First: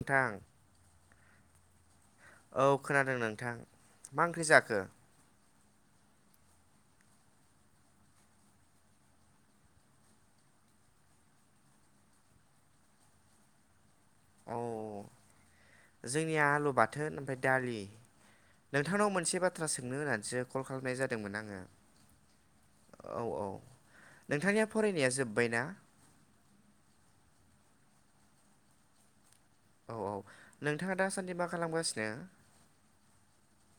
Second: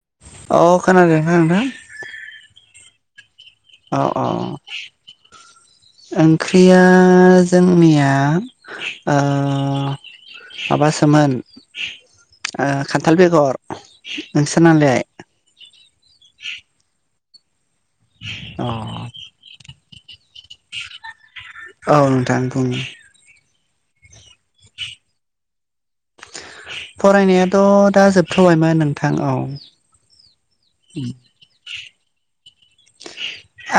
नोंथां अ खोनादों ना‌ नोंथां? औ खोनादों नोंथां औ औ मा ओंख्रि जाखो? ओंख्रिया जोंनिया ओ माबासोमोन ओ खान्थाल बेगर औ नोंसोरनालाय जोंनिया आलु बाथोन ओमफाय दालि अ नोंथांनाव मोनसे बाथ्रा सोंनो होननानैसो कल खालामनाय जादोंमोन आङो औ नोंथां बुं औ औ नोंथांनिया फरायनाया जोब्बायना? फरायनायाथ दा जोबथबायमोन नोंथां औ औ औ नोंथाङा दासान्दि मा खालामगासिनो?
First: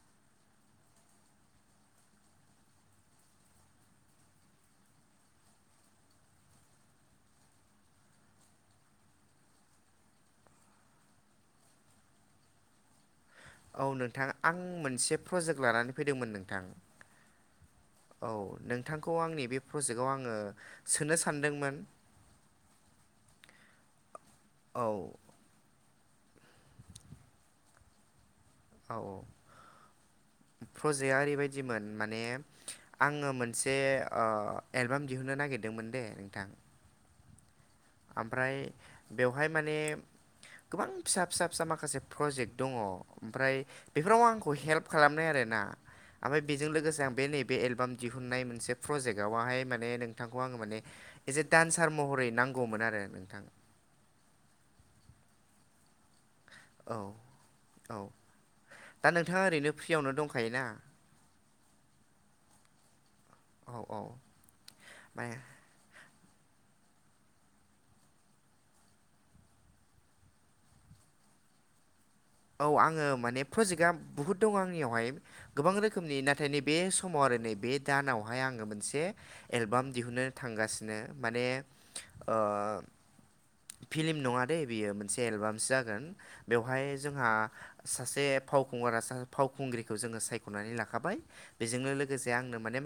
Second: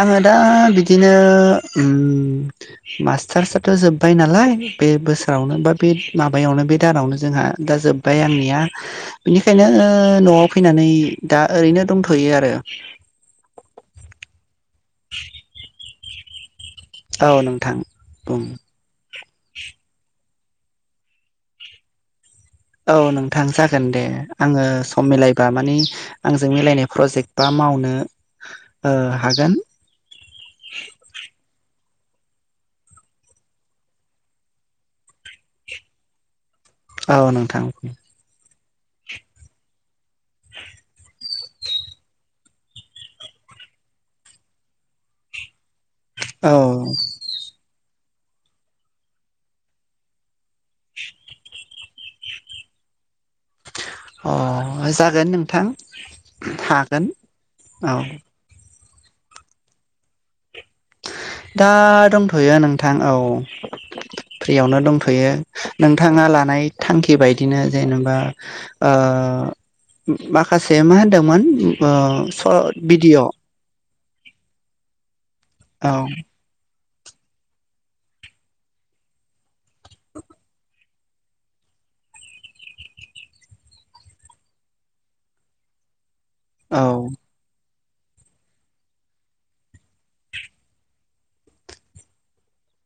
आङो दा बिदिनो‌ उम मास्टारस आथ जोब्बाय नालाय बे बोसोरावनो बा बे माबायावनो बे दानावनो जोंहा दा जोब्बाय आंनिया बेनिखायनो ओ नआव फैनानै दा ओरैनो दंथयो आरो औ नोंथां आं मोनसे प्रजेक्ट लानानै फैदोंमोन नोंथां औ नोंथां बुं खौ आंनि बे प्रजेक्ट आव आङो सोनो सानदोंमोन औ नोंथां जागोन दे आङो औ सम मिलायबा माने आंजों मिलायनाय प्रजेक्ट बा मावनो ओ औ औ हागोन प्रजेकआ ओरैबायदिमोन माने आङो मोनसे ओ एलबाम दिहुनो नागिरदोंमोन दे नोंथां औ नोंथां ओमफ्राय बेवहाय माने गोबां फिसा फिसा फिसा माखासे प्रजेक्ट दङ ओमफ्राय बेफोराव आंखौ हेल्प खालामनाय आरो ना ओमफ्राय औ बेजों लोगोसे आं बे नैबे एलबाम दिहुननाय मोनसे प्रजेक्टआवहाय माने नोंथांखौ आङो माने एसे डान्सार महरै नांगौ गौमोन आरो नोंथां अ जागोन नोंथां औ थागोन औ दा नोंथाङा ओरैनो फ्रियावनो दंखायोना? दा दंथयो नोंथां औ औ औ फ्रियावनो दंथयो माने नोंथां नोंथाङा लानाय थांखि बायदिनो जेनेबा ओ माखासे मा होनदोंमोन ओ स औ आङो भिडिअ' माने प्रजेक्टआ बुहुद दं आंनियावहाय गोबां औ रोखोमनि नाथाय नैबे बे समाव आरो नै बे दानावहाय आङो मोनसे एलबाम दिहुनो थांगासिनो माने ओ फिलिम नङा दे बियो मोनसे एलबामसो जागोन औ बेवहाय जोंहा सासे फावखुंगर फावखुंग्रिखौ जोङो सायख'नानै लाखाबाय बेजों लोगोसे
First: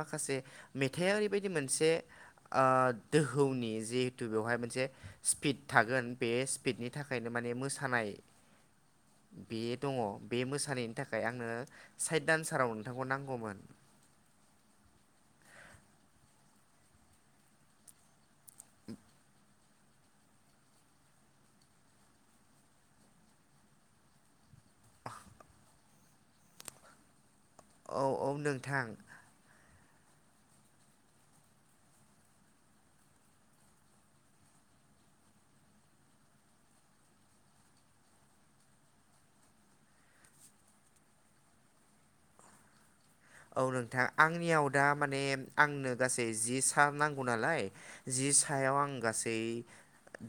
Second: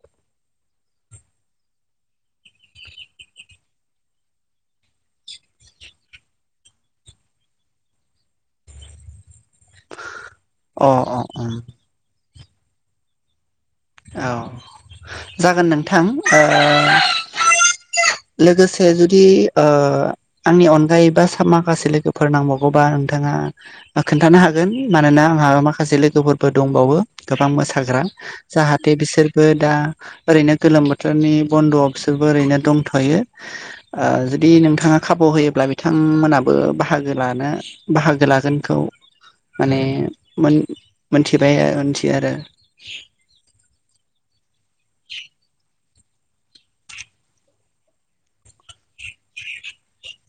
माखासे मेथाया ओरै बायदि मोनसे दोहौनि जिहेथु बेहाय मोनसे स्पिड थागोन बे स्पिडनि थाखायनो माने मोसानाय बे दङ बे अ मोसानायनि थाखाय अ आंनो साइड दान्साराव नोंथांखौ नांगौमोन औ जागोन नोंथां ओ [inaudible] लोगोसे जुदि ओ आंनि अनगायै बा माखासे लोगोफोर नांबावगौबा नोंथाङा खोन्थानो हागोन मानोना आंहा माखासे लोगोफोरबो दंबावो गोबां औ मोसाग्रा औ नोंथां जाहाथे बिसोरबो दा ओरैनो गोलोम बोथोरनि बन्द'आव बिसोरबो ओरैनो दंथ'यो जुदि नोंथाङा खाबु होयोब्ला बिथांमोनाबो बाहागो लानो बाहागो लागोनखौ माने मोनथिबाय मोनथियो आरो। औ नोंथां आंनियाव दा माने आंनो गासै जि सार नांगौ नालाय जि जि सायाव आं गासै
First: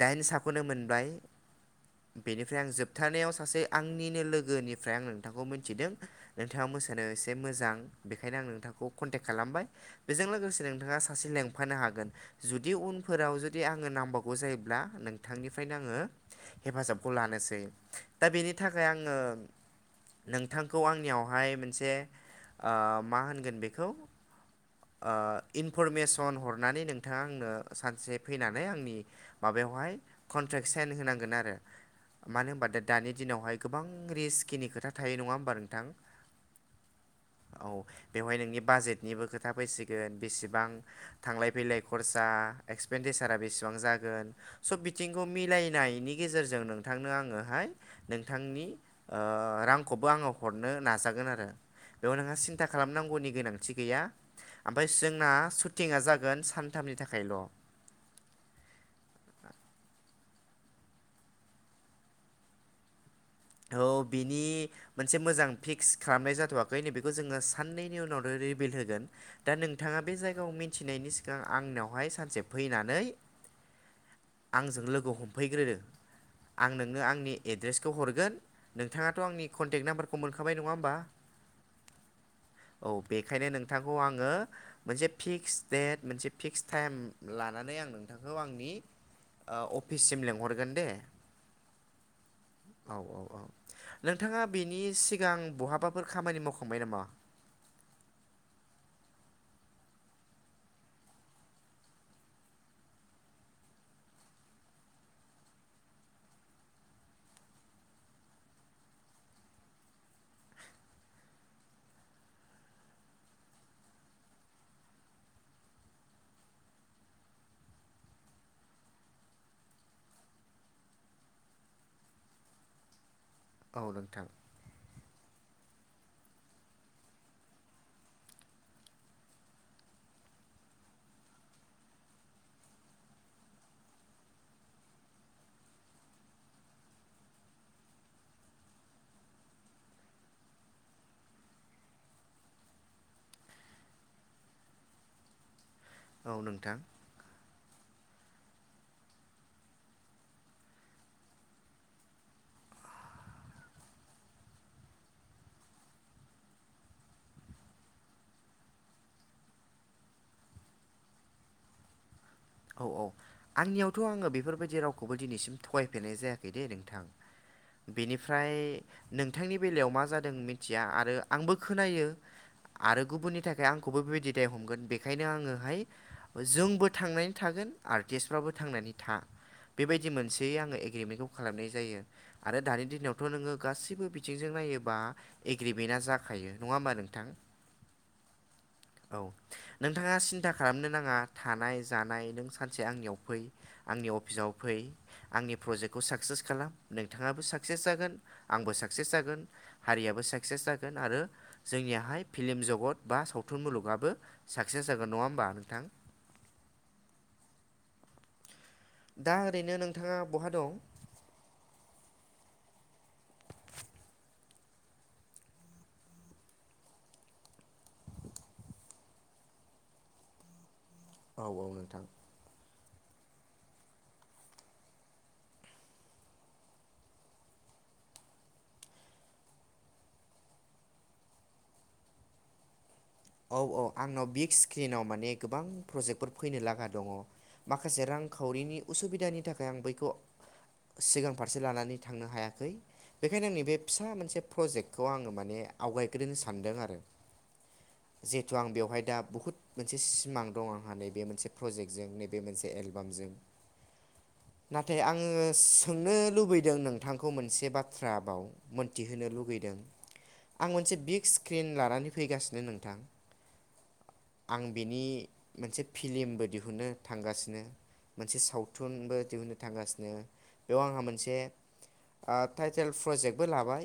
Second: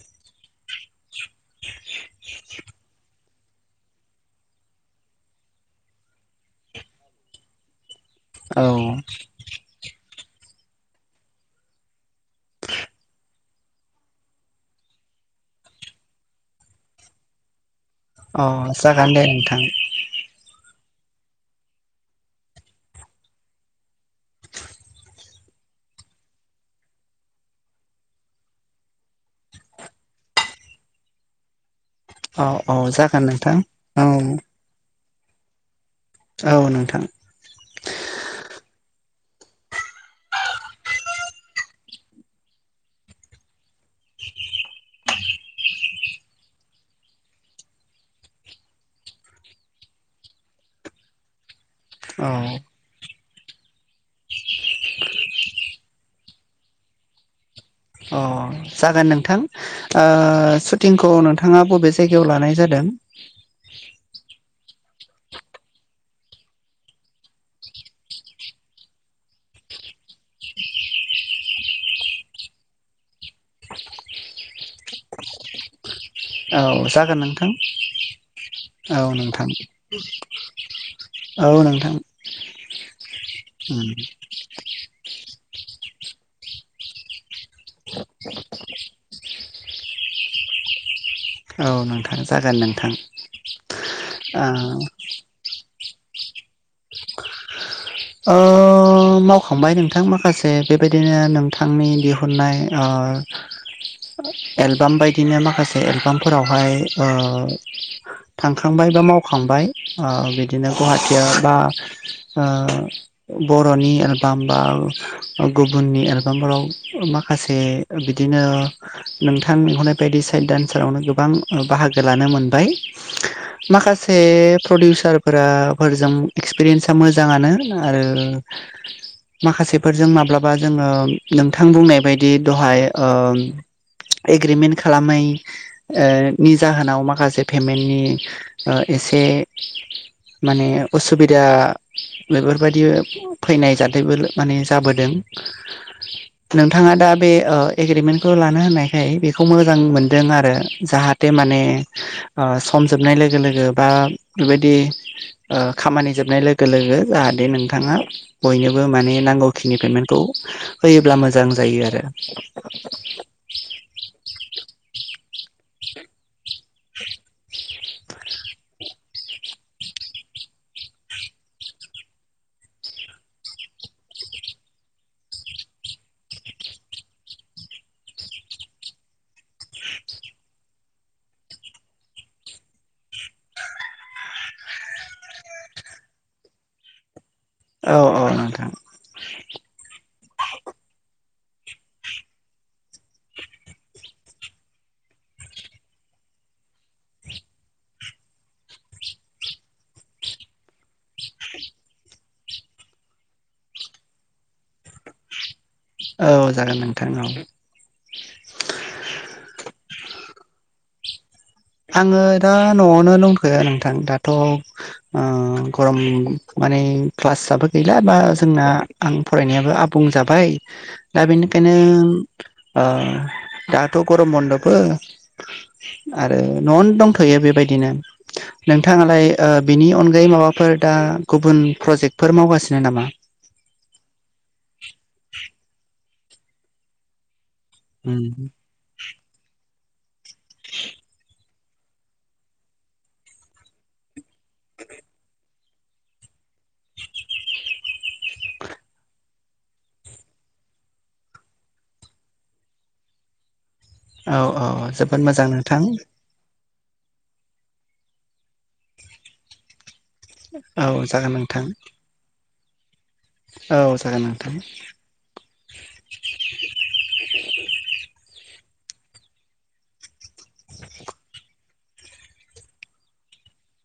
दाइन साखौनो मोनबाय बेनिफ्राय आं जोबथानायाव सासे आंनिनो लोगोनिफ्राय आं नोंथांखौ मिथिदों नोंथाङा मोसानो एसे मोजां बेखायनो आं औ नोंथांखौ कनटेक खालामबाय बेजों लोगोसे नोंथाङा सासे लेंफानो हागोन जुदि उनफोराव जुदि आङो नांबावगौ जायोब्ला नोंथांनिफ्राय बेंखायनो आङो हेफाजाबखौ लानोसै दा अ बेनि थाखाय जागोन आङो दे नोंथां नोंथांखौ आंनियावहाय मोनसे मा होनगोन बेखौ ओ इनफरमेसन हरनानै नोंथाङा आंनो सानसे फैनानै आंनि माबायावहाय कन्ट्रेक्ट साइन होनांगोन आरो औ मानो होनबा औ दा दानि जागोन नोंथां दिनावहाय गोबां औ रिस्किनि खोथा थायो नङा होमबा नोंथां औ नोंथां। औ बेवहाय नोंनि बाजेटनिबो खोथा फैसिगोन बेसेबां थांलाय फैलाय खर्स दा एक्सपेनदिसारा बेसेबां जागोन सब बिथिंखौ मिलायनायनि गेजेरजों नोंथांनो आङोहाय नोंथांनि रांखौबो आङो हरनो नाजागोन आरो। बेयाव नोंहा औ सिन्था खालामनांगौनि गोनांथि गैया ओमफ्राय जोंना सुटिंआ जागोन सानथामनि थाखायल' अ जागोन नोंथां सुटिंखौ नोंथाङा बबे जायगायाव लानाय जादों औ बिनि मोनसे मोजां फिक्स खालामनाय जाथ'वाखै नै बेखौ जोङो साननैनि उनावनो रिभिल होगोन दा। नोंथाङा बे जायगायाव मिथिनायनि सिगां आंनावहाय सानसे फैनानै आंजों लोगो हमफैग्रो औ आं नोंनो जागोन आंनि नोंथां एड्रेसखौ हरगोन औ नोंथाङाथ' आंनि नोंथां कन्टेक्ट नाम्बारखौ मोनखाबाय नङा होमबा औ नोंथां औ बेखायनो नोंथांखौ उम आङो मोनसे फिक्स देट मोनसे फिक्स टाइम लानानै आं नोंथांखौ आंनि अफिससिम लिंहरगोन दे औ नोंथां जागोन नोंथां औ औ औ नोंथाङा बेनि सिगां बहाबाफोर खामानि मावखांबाय नामा मावखांबाय नोंथां माखासे बेबायदिनो नोंथांनि दिहुननाय आ। एलबाम बायदिनो माखासे एलबामफोरावहाय थांखांबाय बा मावखांबाय बिदिनो गुवाहाटिया बा बर'नि एलबाम बा गुबुननि एलबामफोराव माखासे बिदिनो नोंथां लिंहरनाय बायदि साइड दडान्सारावनो गोबां बाहागो लानो मोनबाय औ माखासे नोंथां प्रडिउसार फोर फोरजों एक्सपिरियेन्सा मोजाङानो आरो। माखासेफोरजों माब्लाबा जोङो नोंथां बुंनाय बायदि दहाय एग्रिमेन्ट खालामनायनि जाहोनाव माखासे पेमेन्टनि से माने असुबिदा बेफोरबायदि औ नोंथां नोंथाङा दा बे एग्रिमेन्टखौ लानो होननायखाय बेखौ मोजां मोनदों आरो जाहाथे माने हमजोबनाय लोगो लोगो बा बेबायदि खामानि जोबनाय लोगो लोगो जाहाथे नोंथाङा बयनोबो माने नांगौखिनि औ औ आंनियावथ बेफोरबायदि रावखौ दिनैसिम थगायफेरनाय जायाखै दे नोंथां। बेनिफ्राय नोंथांनि बेलायाव मा जादों मिथिया आरो आंबो खोनायो आरो गुबुननि थाखाय आंखौबो बेबायदि दाय हमगोन बेखायनो आङोहाय जोंबो थांनायनि थागोन आर्टिस्टफ्राबो थांनानै था बेबायदि मोनसे आङो एग्रिमेन्टखौ खालामनाय जायो। आरो दानि दिनाव थ' नोंङो गासैबो बिथिंजों नायोबा एग्रिमेन्टआ जाखायो नङा होमबा नोंथां औ औ नोंथां नोंथाङा सिन्था खालामनो नाङा थानाय जानाय। सानसे आंनियाव फै आंनि अफिसाव फै आंनि प्रजेक्टखौ साक्सेस खालाम नोंथाङा। साकसेस जागोन आंबो साकसेस जागोन हारियाबो साकसेस जागोन आरो जोंनियाहाय फिल्म जगत बा सावथुन मुलुगाबो साक्सेस जागोन नङा होमबा नोंथां औ जागोन नोंथांनाव दा ओरैनो नोंथाङा बहा दं आङो दा न'आवनो दंथ'यो नोंथां दाथ' गरम माने क्लासआ बो गैला बा जोंना आं फरायनायाबो आबुं जाबाय। दा औ औ बेनिखायनो नोंथां दाथ' गरम मन्दपबो आरो आरो न'आवनो दंथ'यो बेबायदिनो नोंथाङालाय बिनि अनगायै माबाफोर दा गुबुन प्रजेक्टफोर मावगासिनो नामा? औ औ आंनाव बिग स्क्रिनाव माने गोबां प्रजेक्टफोर फैनो लागा दङ। माखासे रांखावरिनि उसुबिदानि थाखाय आं बैखौ सिगांफ [unintelligible] से लानानै थांनो हायाखै। बेखायनो आं नै बेे फिसा मोनसे प्रजेक्टखौ आङो माने आवगायग्रोनो सानदों आरो [inaudible] जिहेतु आं बेवहाय दा बुहुत मोनसे सिमां दं आंहा नैबे मोनसे प्रजेक्टजों नैबे मोनसे एलबामजों। औ औ नाथाय जोबोद आङो मोजां नोंथां सोंनो लुबैदों नों नोंथांखौ मोनसे बाथ्र बाव मोनथिहोनो लुगैदों आं औ मोनसे बिग जागोन नोंथां स्क्रिन लानानै फैगासिनो नोंथां औ जागोन नोंथां आं बेनि मोनसे फिलिमबो दिहुनो थांगासिनो मोनसे सावथुन थुनबो दिहुननो थांगासिनो बेयाव आंहा मोनसे टाइटेल प्रजेक्टबो लाबाय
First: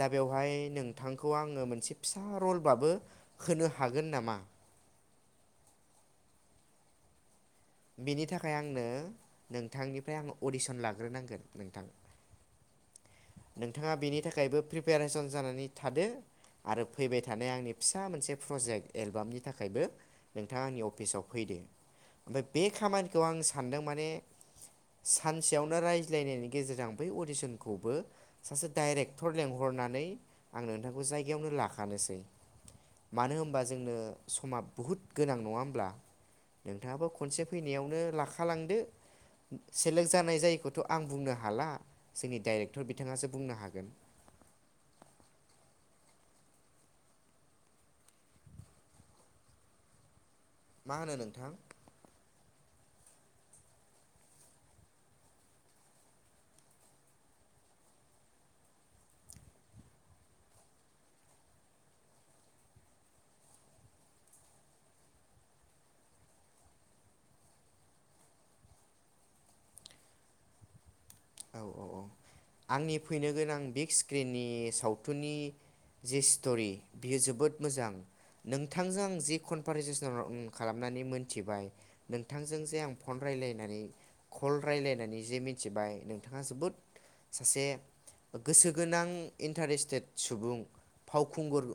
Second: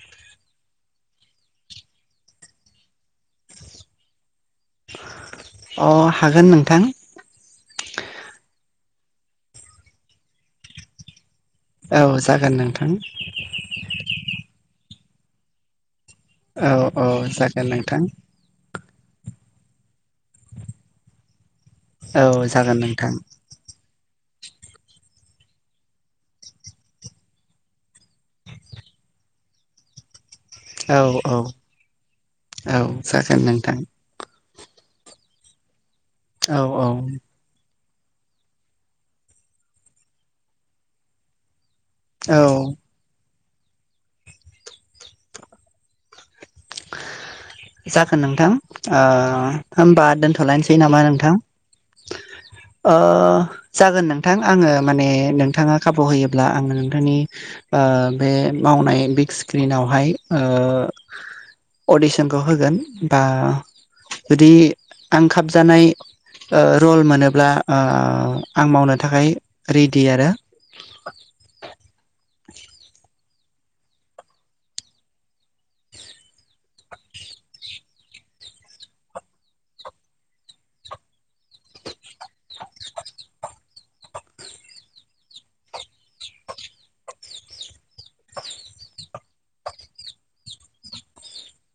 दा बेवहाय नोंथांखौ आङो मोनसे फिसा रलबाबो होनो हागोन नामा अ हागोन नोंथां बेनि थाखाय आंनो नोंथांनिफ्राय आङो अडिसन लाग्रोनांगोन नोंथां औ जागोन नोंथां नोंथाङा बेनि थाखायबो प्रिपेरेसन जानानै थादो औ आरो औ फैबाय थानाय जागोन आंनि फिसा नोंथां मोनसे प्रजेक्ट एलबामनि थाखायबो नोंथां आंनि अफिसाव फैदो औ ओमफ्राय बे जागोन नोंथां खामानिखौ आं सानदोंमोन माने सानसेयावनो रायज्लायनायनि गेजेरजों बै अडिसनखौबो सासे डाइरेक्टर लिंहर होननानै आं औ नोंथांखौ औ जायगायावनो लाखानोसै औ मानो जागोन होनबा नोंथां जोंनो समा बहुद गोनां नङा होमब्ला औ औ नोंथाङाबो खनसे फैनायावनो लाखालांदो सेलेक जानाय जायैखौथ' आं बुंनो हाला जोंनि औ डाइरेक्टर बिथाङासो बुंनो हागोन जागोन नोंथां ओ होमबा दोनथ' खालामायनोसै मा नामा होनो नोंथां ओ जागोन नोंथां आङो माने नोंथाङा खाबु होयोब्ला आङो नोंथांनि ओ बे मावनाय बिग स्क्रिनावहाय ओ [inaudible] अडिसनखौ होगोन बा जुदि आं खाब जानाय ओ रल मोनोब्ला ओ आं मावनो थाखाय रेडि आरो। औ औ औ आंनि फैनो गोनां बिग स्क्रिननि सावथुननि जि स्ट'रि बियो जोबोद मोजां नोंथांजों आं जि कनभारजेसन खालामनानै मोनथिबाय नोंथांजों जे आं फन रायजलायनानै कल रायजलायनानै जे मिथिबाय नों बिथाङा जोबोद सासे गोसो गोनां इन्टारेस्टेट सुबुं फावखुंगुर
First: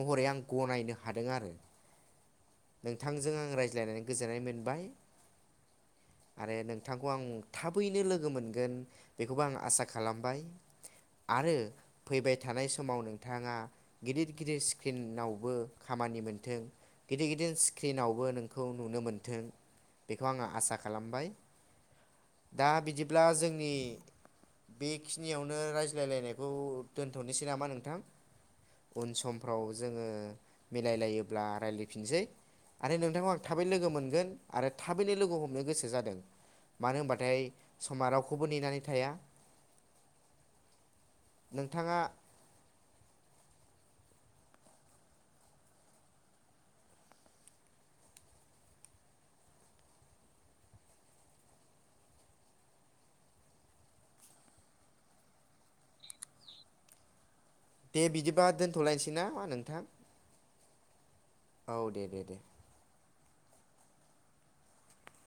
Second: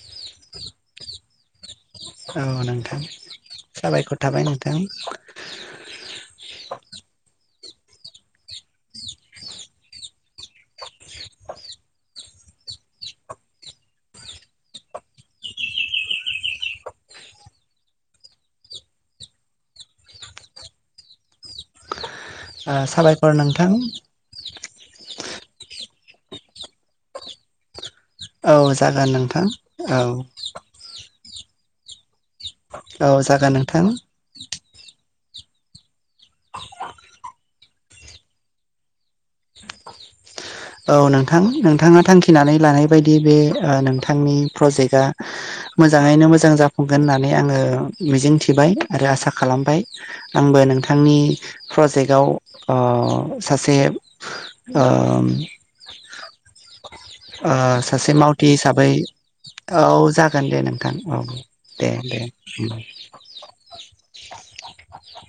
महरै आं गनायनो हादों आरो ‌ औ नोंथां साबायखर गोजोननाय थाबाय नोंथां। मोनबाय आरो नोंथांखौ आं थाबैनो लोगो मोनगो न बेखौबो आं आसा खालामबाय। आरो फैबाय थानाय समाव नोंथाङा गिदिर गिदिर स्क्रिनावबो खामा खामानि मोन्थों गिदिर गिदिर स्क्रिनावबो नोंखौ नुनो मोनथों। बेखौ आङो आसा खालामबाय दा ओ बिदिब्ला साबायखर नोंथां जोंनि बेखिनियावनो रायज्लायलायनायखौ दोनथ'नोसै नामा नोंथां? औ उन जागोन नोंथां औ। अब्ला रायज्लायफिनसै आरो औ नोंथांखौ आं जागोन थाबै नोंथां लोगो मोनगोन ‌ आरो थाबैनो लोगो हमनो गोसो जादों मानो होनबाथाय समा रावखौ खौबो नेनानै थाया। औ नोंथां नोंथाङा थांखिनानै लानाय बायदि बे नोंथांनि प्रजेक्टआ मोजाङैनो मोजां जाफुंगोन होननानै आङो मिजिं थिबाय। बाइ आरो आसा खालामबाय आंबो नोंथांनि प्रजेक्टआव ओ सास से ओ ओ दे सासे बिदिबा मावथि हिसाबै दोनथ'लायनोसै ना मा नोंथां औ जागोन दे नों औ दे दे।